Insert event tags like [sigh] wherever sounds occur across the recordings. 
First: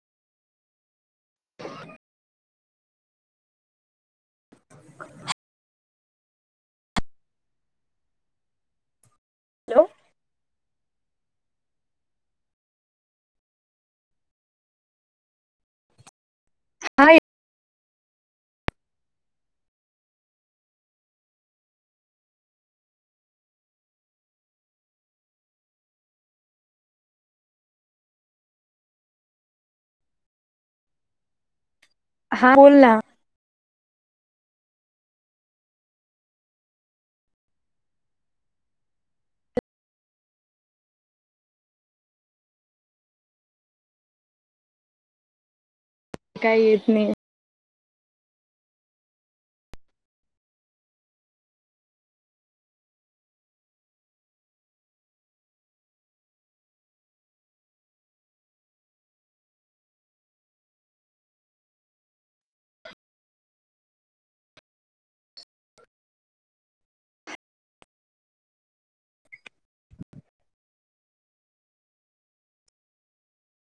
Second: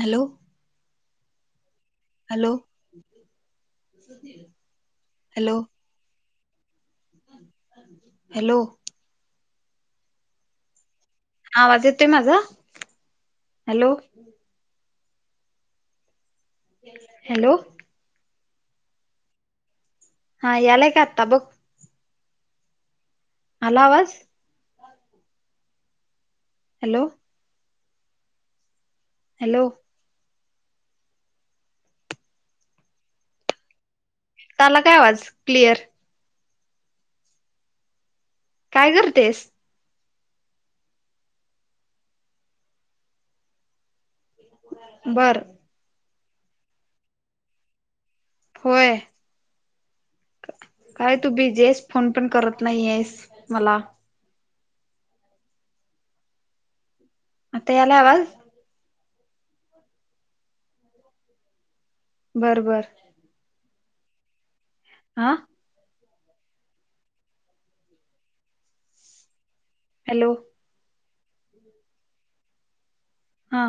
Hello? Hello? Hello? Hello? Hello? हा आवाज येतोय माझा? हॅलो? हा हॅलो? हा यायला का आता बघ? अला आवाज? हॅलो? हॅलो? हा बोल ना झाला काय आवाज क्लिअर? काय करतेस? बर. काही येत नाही. होय काय, तु बी जस्ट फोन पण करत नाही येस मला आता यायला आवाज? बरबर. आह [inaudible] हॅलो? हा.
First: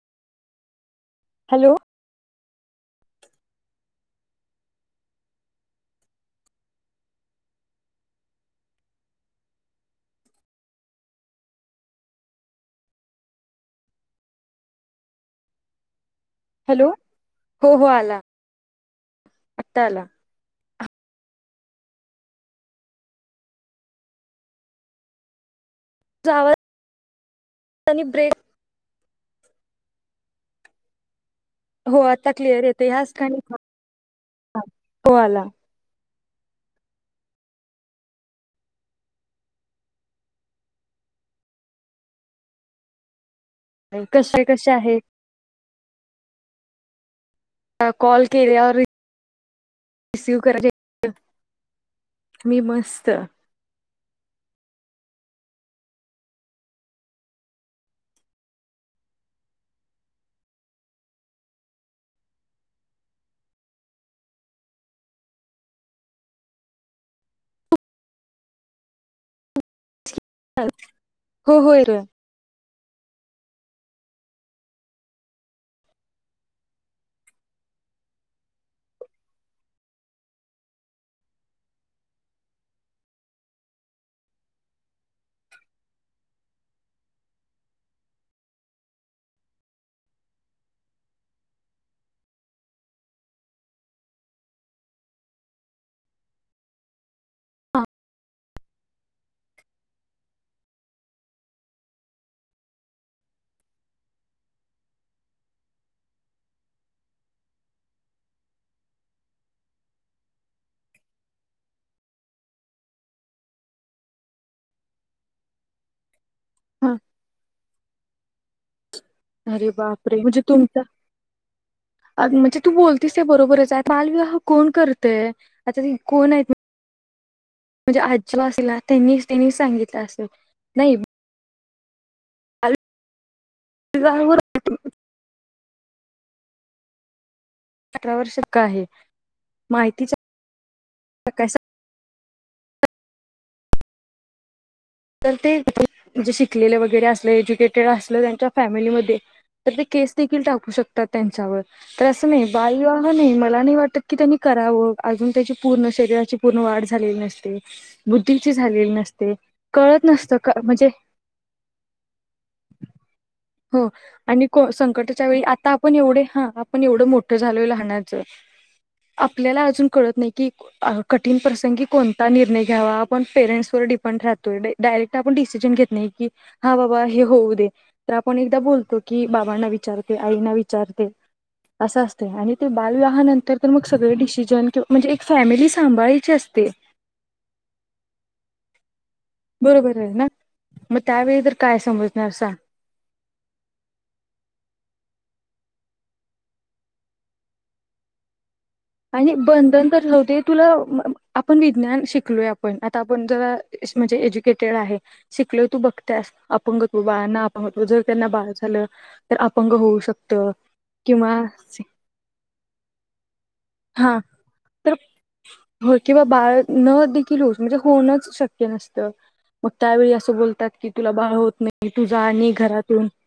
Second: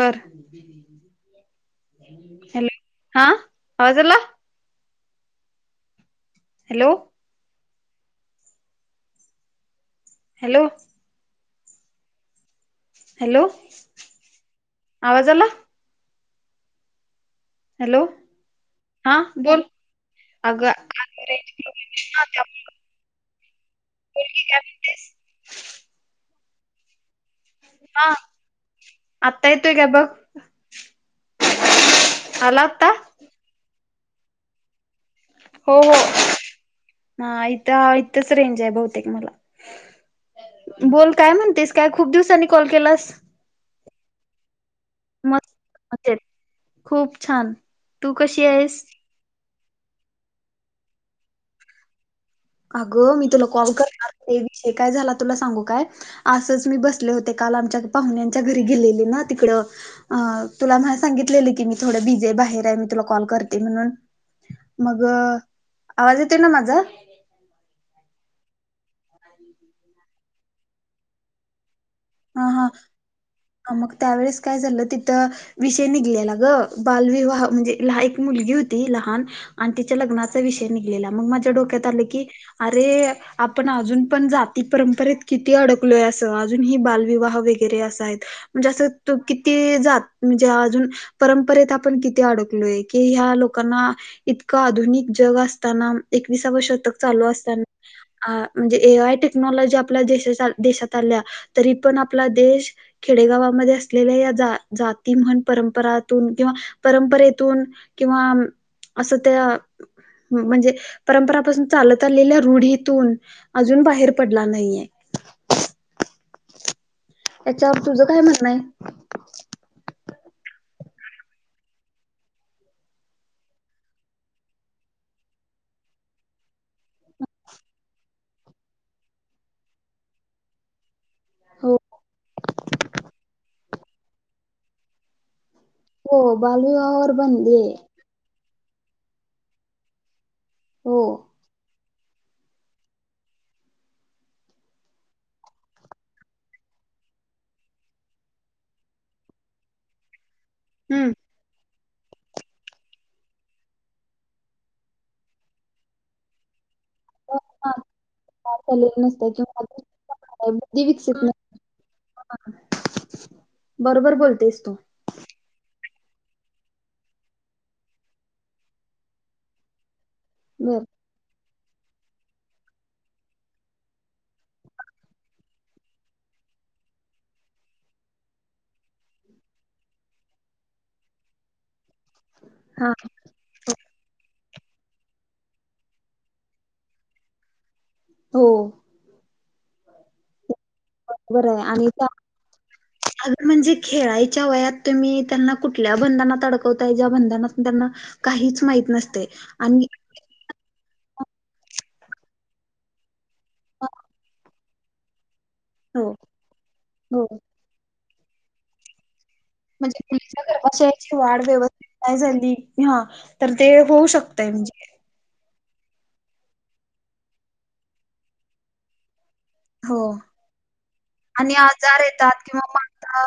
बर. Hello hello. हा आवा [unintelligible] जला हॅलो? हॅलो? हॅलो आवाजला... हॅलो. हो हो हॅलो आला हा बोल आत्ता आला अग. काय म्हणतेस [unintelligible] जावर... आणिनी ब्रेक. आता येतो ग बघ. हो आता आला क्लिअर येत आत्ता ह्याच खाणी... हा. हो हो. ह इथ इथच रेंज आहे बहुतेक मला बोल काय म्हणतेस काय खूप दिवसांनी कॉल केलास. कसे कसे. अश आहे. अ खूप... छान तू कशी आहेस. रिसीव्ह करा. अगं मी तुला कोव कर... ते विषय काय झाला तुला सांगू काय असंच मी बसले होते काल आमच्या पाहुण्यांच्या घरी गेलेले ना तिकड अ तुला म सांगितलेले की मी थोडं बिजी आहे बाहेर आहे मी तुला कॉल करते म्हणून मग आवाज येतो ना माझा... हो होय र. हा हा मग त्यावेळेस काय झालं तिथं विषय निघलेला ग बालविवाह म्हणजे एक मुलगी होती लहान आणि तिच्या लग्नाचा विषय निघलेला मग माझ्या डोक्यात आलं की अरे आपण अजून पण जाती परंपरेत किती अडकलोय असं अजून ही बाल. विवाह वरे असा म्हणजे अस किती ज म्हणजे अजून परंपरेत आपण किती अडकलोय की ह्या लोकांना इतक आधुनिक जग असताना एकविसावा शतकचालू अस... म्हणजे एय टेक्नॉलॉजी आपल्या देशात आल्या तरी... पण आपला देश खेडेगावामध्ये असलेल्या या जाती म्हण परंपरातून किंवा परंपरेतून किंवा अस त्या म्हणजे परंपरापासून चालत आलेल्या रूढीतून अजून बाहेर पडला नाहीे. हम.. त्याच्यावर तुझं काय म्हणण आहे. अ म्हणजे तू बोलतीस त्या बरोबरच आहे मालविवाह कोण करतय आता कोण आहेत. आजी असला त्यांनी त्यांनी सांगितलं असेल नाही. हो तीचं आहे [inaudible] हो बाल विवाहावावर आहे बंदी आहे अठरा वर्ष का हे माहितीच्या हो काय तर तेे शिकलेलं वगैरे असलं एज्युकेटेड असलं त्यांच्या फॅमिलीमध्ये तर ते केस देखील टाकू शकतात हम्म त्यांच्यावर तर असं नाही बालविवाह नाही मला नाही वाटतं की त्यांनी करावं अजून त्याची पूर्ण शरीराची पूर्ण वाढ झाली झालेली नसते बुद्धीची झालेली चालेलं नसतं नसते किंवा कळतं नसतं अजून बुद्धी म्हणजे विकसित नसते. हो बरोबर आणि बोलतेस तू संकटच्या वेळी आता पण एवढे हा आपण एवढं मोठं झालो लहानाचं आपल्याला अजून कळतं नाही कि बर कठीण प्रसं कठीण प्रसंगी कोणता निर्णय घ्यावा आपण पेरेंट्स वर डिपेंड राहतो डायरेक्ट आपण डिसिजन घेत नाही की हा बाबा हे होऊ दे तर आपण एकदा बोलतो की बाबांना विचारते आईना विचारते असं असत आणि ते हा बालविवाह नंतर तर मग सगळे डिशिज जण म्हणजे एक फॅमिली सांभाळायची असते हो बरोबर आहे ना मग त्यावेळी बरोबर तर आहे काय आणि त्यात समजणार सांग अगं म्हणजे खेळायच्या वयात तुम्ही त्यांना कुठल्या बंधनात अडकवत्याय ज्या बंधनातील त्यांना काहीच माहि आणि बंधन तर राहुदे तुला आपण विज्ञान शिकलोय आपण आता पण जर असे म्हणजे एजुकेट तेच आहे शिकलोय तू हो बघतियासं आपणंगत हो बाळानां आपणंग जर त्यांना बाळ झालं तर अपंग होऊ म्हणजे शकत मुलीच्या गर्भाशयाची किंवा वाढ व्यवस्थित नाही झाली तर हा ते होऊ हा शकतय म्हणजे तर हो किंवा बाळ न देखील होऊ म्हणजे होणंच शक्य नसतं मग हो त्यावेळी असं बोलतात की तुला बाळ होत आणि नाही आजार तू जा येतात आणि किंवा घरातून माता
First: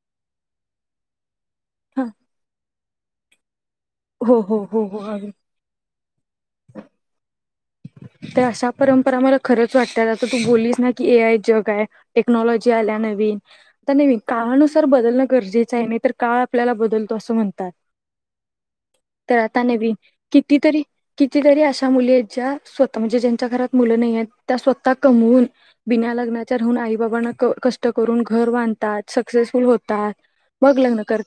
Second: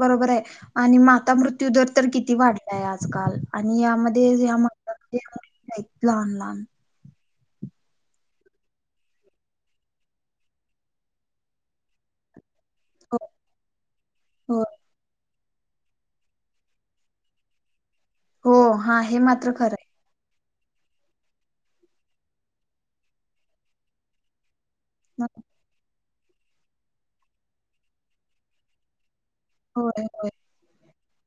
बरोबर आहे आणि माता मृत्यू तयू दर तर किती वाढ ते आजकाल आणि यामध्ये हो हो हो हो अगदी [inaudible] लहान लहान तर अशा परंपरा मला खरंच वाटत आता तू बोललीस ना की ए आय जग आहे टेक्नॉलॉजी ते आल्या हो नवीन ते हो काळानुसार बदल गरजेच आहे मी तर काळ आपल्याला बदलतो असं म्हणतात हो हा हे तर मात्र आता खरं आहे नवीन कितीतरी कितीतरी अशा मुली आहेत ज्या स्वतः म्हणजे ज्यांच्या घरात मुलं नाही आहेत त्या स्वत आहे कमवून बिण्या लग्ना ना राहून आई बाबांना कष्ट करून घर बांधतात सक्सेसफुल होतात मग लग्न कर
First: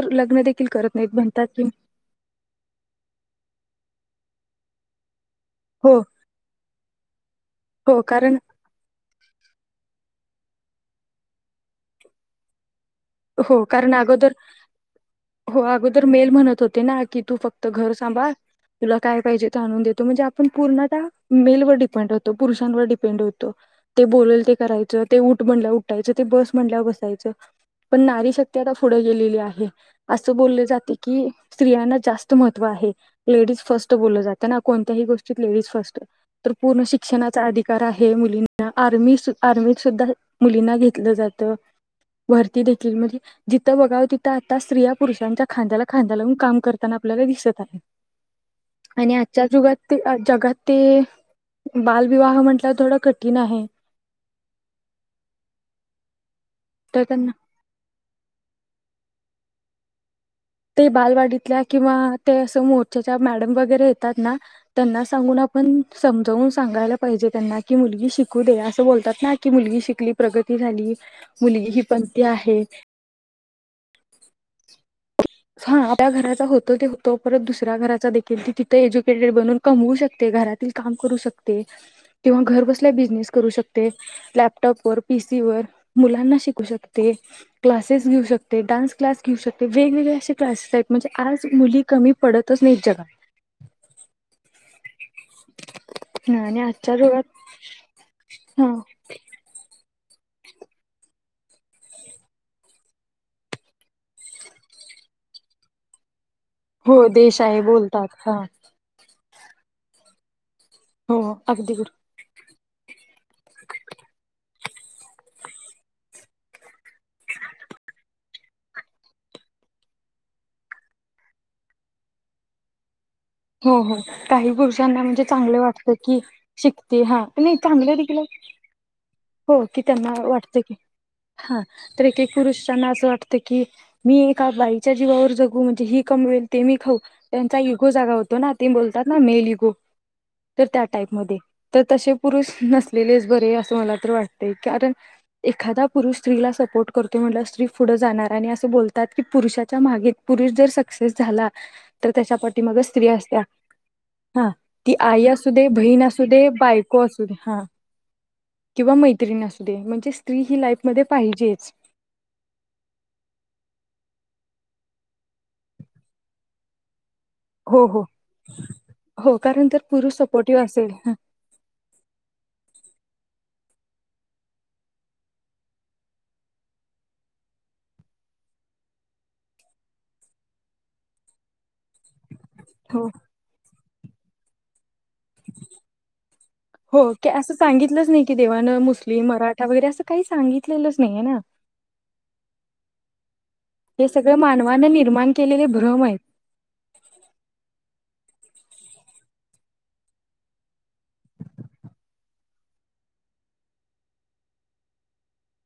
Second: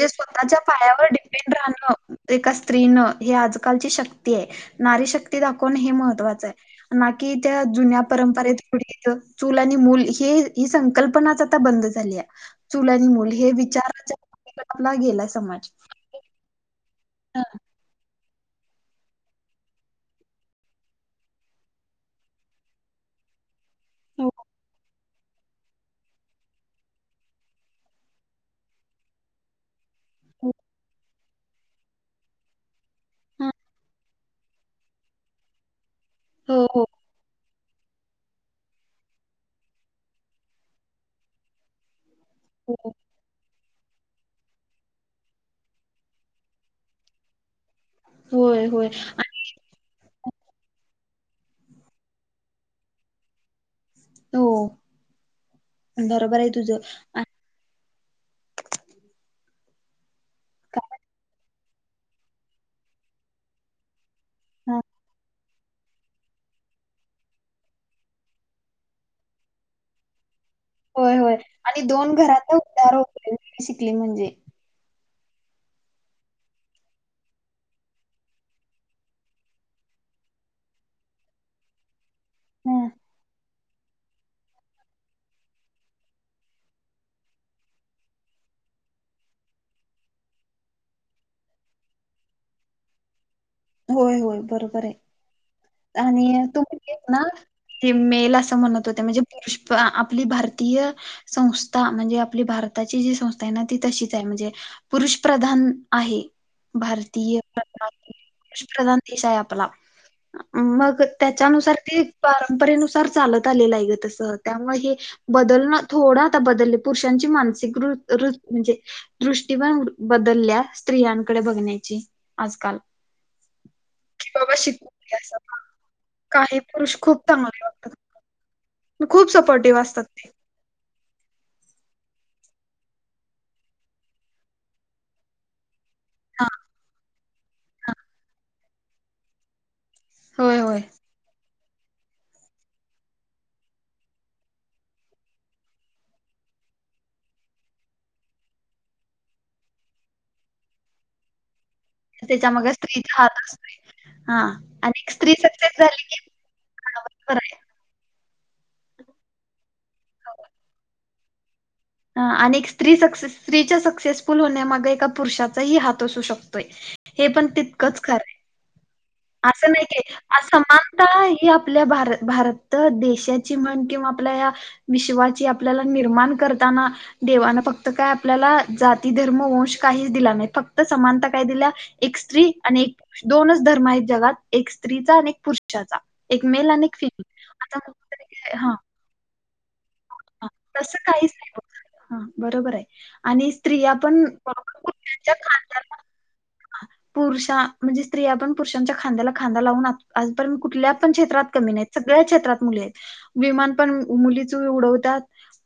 ते स्वतःच्या पायावर म्हणतात डिपेंड की राहणं एका स्त्रीनं हे आजकालची शक्ती आहे नारीशक्त दाखवण हे हो महत्वाचं आहे ना की त्या जुन्या हो कारण परंपरेत फुडे चूल आणि मूल हे ही संकल्पनाच आता बंद झाली आहे चुल आणि मुल हे हो कारण विचाराच अगोदर हो अगोदर मेल म्हणत होते ना तू हा, फक् घर बाळ तुला काय पाहिजे त आणून देतो म्हणजे आपण पूर्ण त्या मेलवर डिपेंड होतो पुरुषांवर डिपेंड होतो ते हो बोलेल ते करायचं ते उठ ऊठ म्हणल्याव उठायचं ते बस म्हणल्यावर बसायचं पण नारी शक्ती आता पुढे गेलेली आहे असं हो बोलले जाते की स्त्रियांना जास्त महत्त्व आहे हा, लेडीज फर्स्ट बोललं जातं ना कोणत्याही गोष्टीत लेडीज फर्स्ट तर हो पूर्ण हो शिक्षणाचा अधिकार आहे मुलीं आर्मी आर्मीत सुद्धा मुलींना घेतलं जात हो देखील म्हणजे ज बघा तिथं आता स्त्रिया पुरुषांच्या खांद्याला खांदा लावून काम करताना आपल्याला दिसत आहे होय होय आणि आजच्या जुगात जगात ते बालविवाह म्हटल्या थोडा कठीण आहे हो बरोबर आहे तर तुझं त्यांना ते काय- बालवाडीतल्या किंवा ते असं मोर्चाच्या मॅडम वगैरे येत त्यांना हा, त्यांना सांगून पण समजावून सांगायला पाहिजे त्यांना की मुलगी शिकू दे असं बोलतात ना की मुलगी शिकली प्रगती झाली होय होय मुलगी ही आणि दोन पंथी घरचा आहे उधार होतोय शिकली म्हणजे हा आपल्या घराचा होतो ते होतो परत दुसऱ्या घराचा देखील त तिथं एज्युकेटेड बनून कमवू शकते घरातील काम करू शकते किंवा घर हा, कसल्या बिझनेस करू शकतो लॅपटॉप वर पीसी वर मुलांना शिकू शकते क्लासेस घेऊ शकते डान्स क्लास घेऊ शकते वेगवेगळे अशे क्लासेस आहेत म्हणजे आज मुली कमी पडतच नाहीत जगात होय होय बरोबर आहे आणि तुम आजच्या ना जगात ते मेल अस हा म्हणत होते म्हणजे पुरुष आपली भारतीय संस्था म्हणजे आपली भारताची जी संस्था आहे ना ती तशीच आहे म्हणजे पुरुष प्रधान आहे हो देश आहे बोलतात हा देशा आहे आपला मग हो अगदी त्याच्यानुसार बर ते परंपरेनुसार चालत आलेलं आहे ग तसं त्यामुळे हे बदलणं थोडं आता बदलले पुरुषांची मानसिक म्हणजे दृष्टी पण बदलल्या स्त्रियांकडे बघण्याची आजकाल हो हो कि काही बाबा शिकू पुरुषांना दे म्हणजे असं चांगलं वाटत की काही पुरुष शिकते खूप हा नाही चांगले वागतात चांगलं देखील खूप हो सपोर्टिव्ह कि असतात त्यांना ते. वाटत की हा तर एक एक पुरुषांना असं वाटतं की मी एका बाईच्या जीवावर जगू म्हणजे ही कमवेल हा ते मी खाऊ त्यांचा इगो जागा होतो ना ते बोलतात ना मेल ईगो होय तर होय. त्या टाईपमध्ये तर तसे पुरुष नसलेलेच बरे असं मला तर वाटतय कारण एखादा पुरुष स्त्रीला सपोर्ट करतो म्हणल्यावर स्त्री पुढं जाणार आणि अस बोलतात की पुरुषाच्या मागे पुरुष जर सक्सेस झाला तर त्याच्या मग त्याच्यापाटिमाग स्त्री स्त्रीचा हात असत्या असतो हा ती आणि एक आई स्त्री असू दे सक्सेस बहीण झाली असू की दे बायको असू दे हा किंवा मैत्रीण असू दे म्हणजे स्त्री ही लाईफ मध्ये पाहिजेच आणि एक स्त्री सक्से स्त्रीच्या सक्सेसफुल होण्यामागे एका पुरुषाचाही हात असू शकतोय हे पण हो तितकंच हो खर आहे हो कारण असं तर नाही के पुरुष सपोर्टिव्ह असेल समानता हं, ही आपल्या भार भारत देश ह्याची म्हण किंवा आपल्या या विश्वाची आपल्याला निर्माण कर देवाना फक्त काय आपल्याला जाती धर्म वंश काहीच दिला नाही फक्त समानता काय दिल्या एक स्त्री आणि एक हो दोनच धर्म आहेत जगात एक स्त्रीचा आणि एक पुरुषाचा एक मेल आणि एक हो की फिमेल असं आता तरी हा त्या वगैेरे असं काही तस सांगितलेलंच नाहीये काहीच ना नाहीत ह बरोबर आहे आणि स्त्रिया हे पण सगळं मानवानं निर्माण केलेले खदार भ्रम आहेत पुरुषा म्हणजे स्त्रिया पण पुरुषांच्या खांद्याला खांदा लावून आजपर्यंत कुठल्या पण क्षेत्रात कमी नाहीत सगळ्या क्षेत्रात मुले आहेत विमान पण मुली च उडवत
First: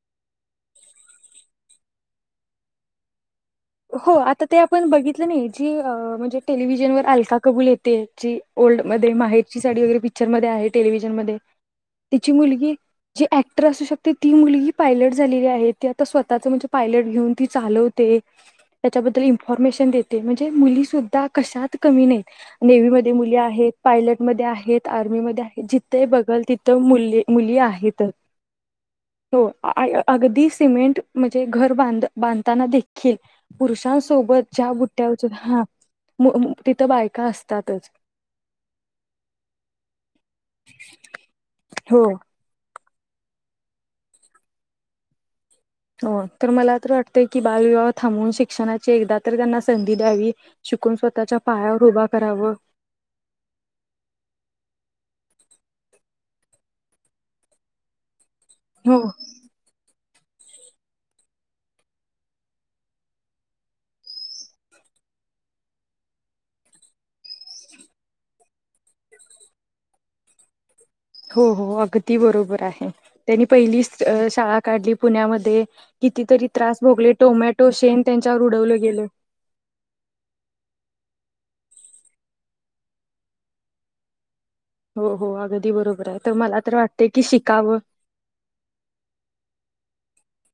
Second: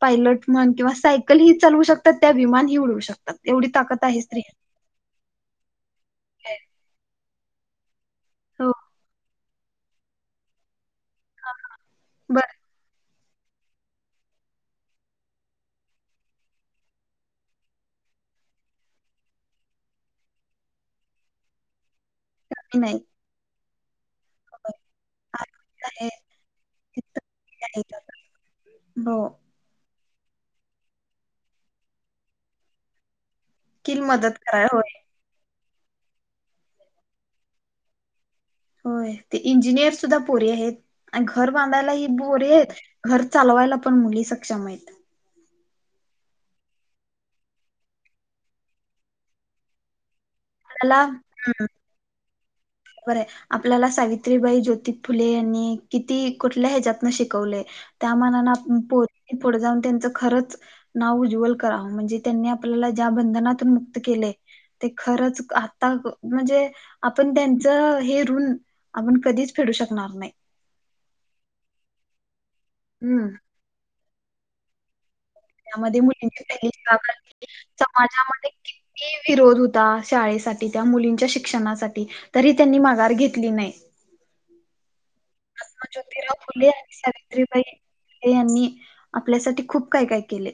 पायलट म्हण किंवा सायकल हि चालवू शकतात त्या विमानही उडवू शकतात एवढी ताकद हो आहे आता स्त्रिया ते आपण बघितलं नाही जी अअअ म्हणजे टेलिव्हिजनवर अलका कबूल यते ची हो ओल्ड मध्ये माहि ची साडी वगैरे पिक्चरमध्ये आहे. टेलिव्हिजन मध्ये तिची बर मुलगी जी ॲक्टर असू शकते ती मुलगी पायलट झालेली आहे ती आता स्वतःच म्हणजे पायलट घेऊन ती चालवते. त्याच्याबद्दल इन्फॉर्मेशन देते म्हणजे मुली सुद्धा कशात कमी नाही नेवी नाही मध्ये मुली आहेत पायलटमध्ये आहेत आर्मीमध्ये आहेत जिथे बघल तिथ मुली मुली आहेत हो अअअ अगदी सिमेंट म्हणजे घर बांध बांधताना दे खे किल मदत पुरुषांसोबत करा ज्या होय बुट्ट्या उचलू हा मु म तिथं बायका असतातच होय ते इंजिनियर सुद्धा पोरी आहेत आणि घर बांधायला हो ही पोरी आहेत. घर चालवायला पण मुली सक्षम आहेत. हो तर मला तर वाटतंय की बालविवाह थांबवून शिक्षणाची एकदा तर त्यांना संधी द्यावी. शिकून आपला स्वतःच्या पायावर उभा करावं बर आहे आपल्याला सावित्रीबाई ज्योति फुले यांनी किती कुठल्या ह्याच्यात न शिकवलंय त्या त्या मानानं आप हो पु पुढ जाऊन त्यांचं खरंच नाव उज्वल करा म्हणजे त्यांनी आपल्या ज्या बंधनात मुक्त केलंय ते खरंच आता म्हणजे आपण त्यांच हे ऋण आपण कधीच फेडू शकणार नाही. हो हो अगदी बरोबर. आहे हम्म त्यांनी पहिलीच अ शाळा काढली पुण्यामध्ये त्यामध्ये मुलींची कितीतरी त्रास भोगले पहिली टोमॅटो शेण त्यांच्यावर समाजामध्ये उडवलं गेलं किती विरोध होता शाळेसाठी त्या मुलीं शिक्षणासाठी तरी त्यांनी माघार घेतली नाही. हो हो अगदी महात्मा बरोबर आहे तर ज्योतिराव मला फुले तर आणि वाटते की सावित्रीबाई शिकावं फुले यांनी आपल्यासाठी खूप काय काय केले.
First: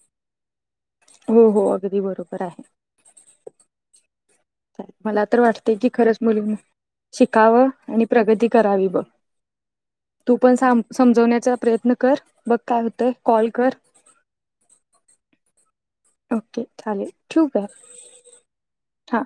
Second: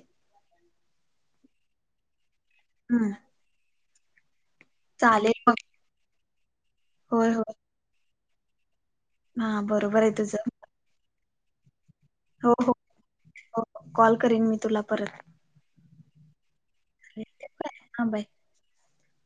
हो हो अगदी बरोबर आहे. हम् मला तर वाटते की खरंच बोल मी होय होय शिकावं आणि प्रगती करावी ब हा बरोबर आहे तू तुझं. पण साम समजवण्यात च प्रयत्न कर हो बघ हो काय होतय कॉल हो कर कॉल करीन मी तुला परत. ओके चालेल ठेवू काय हा बाय. हा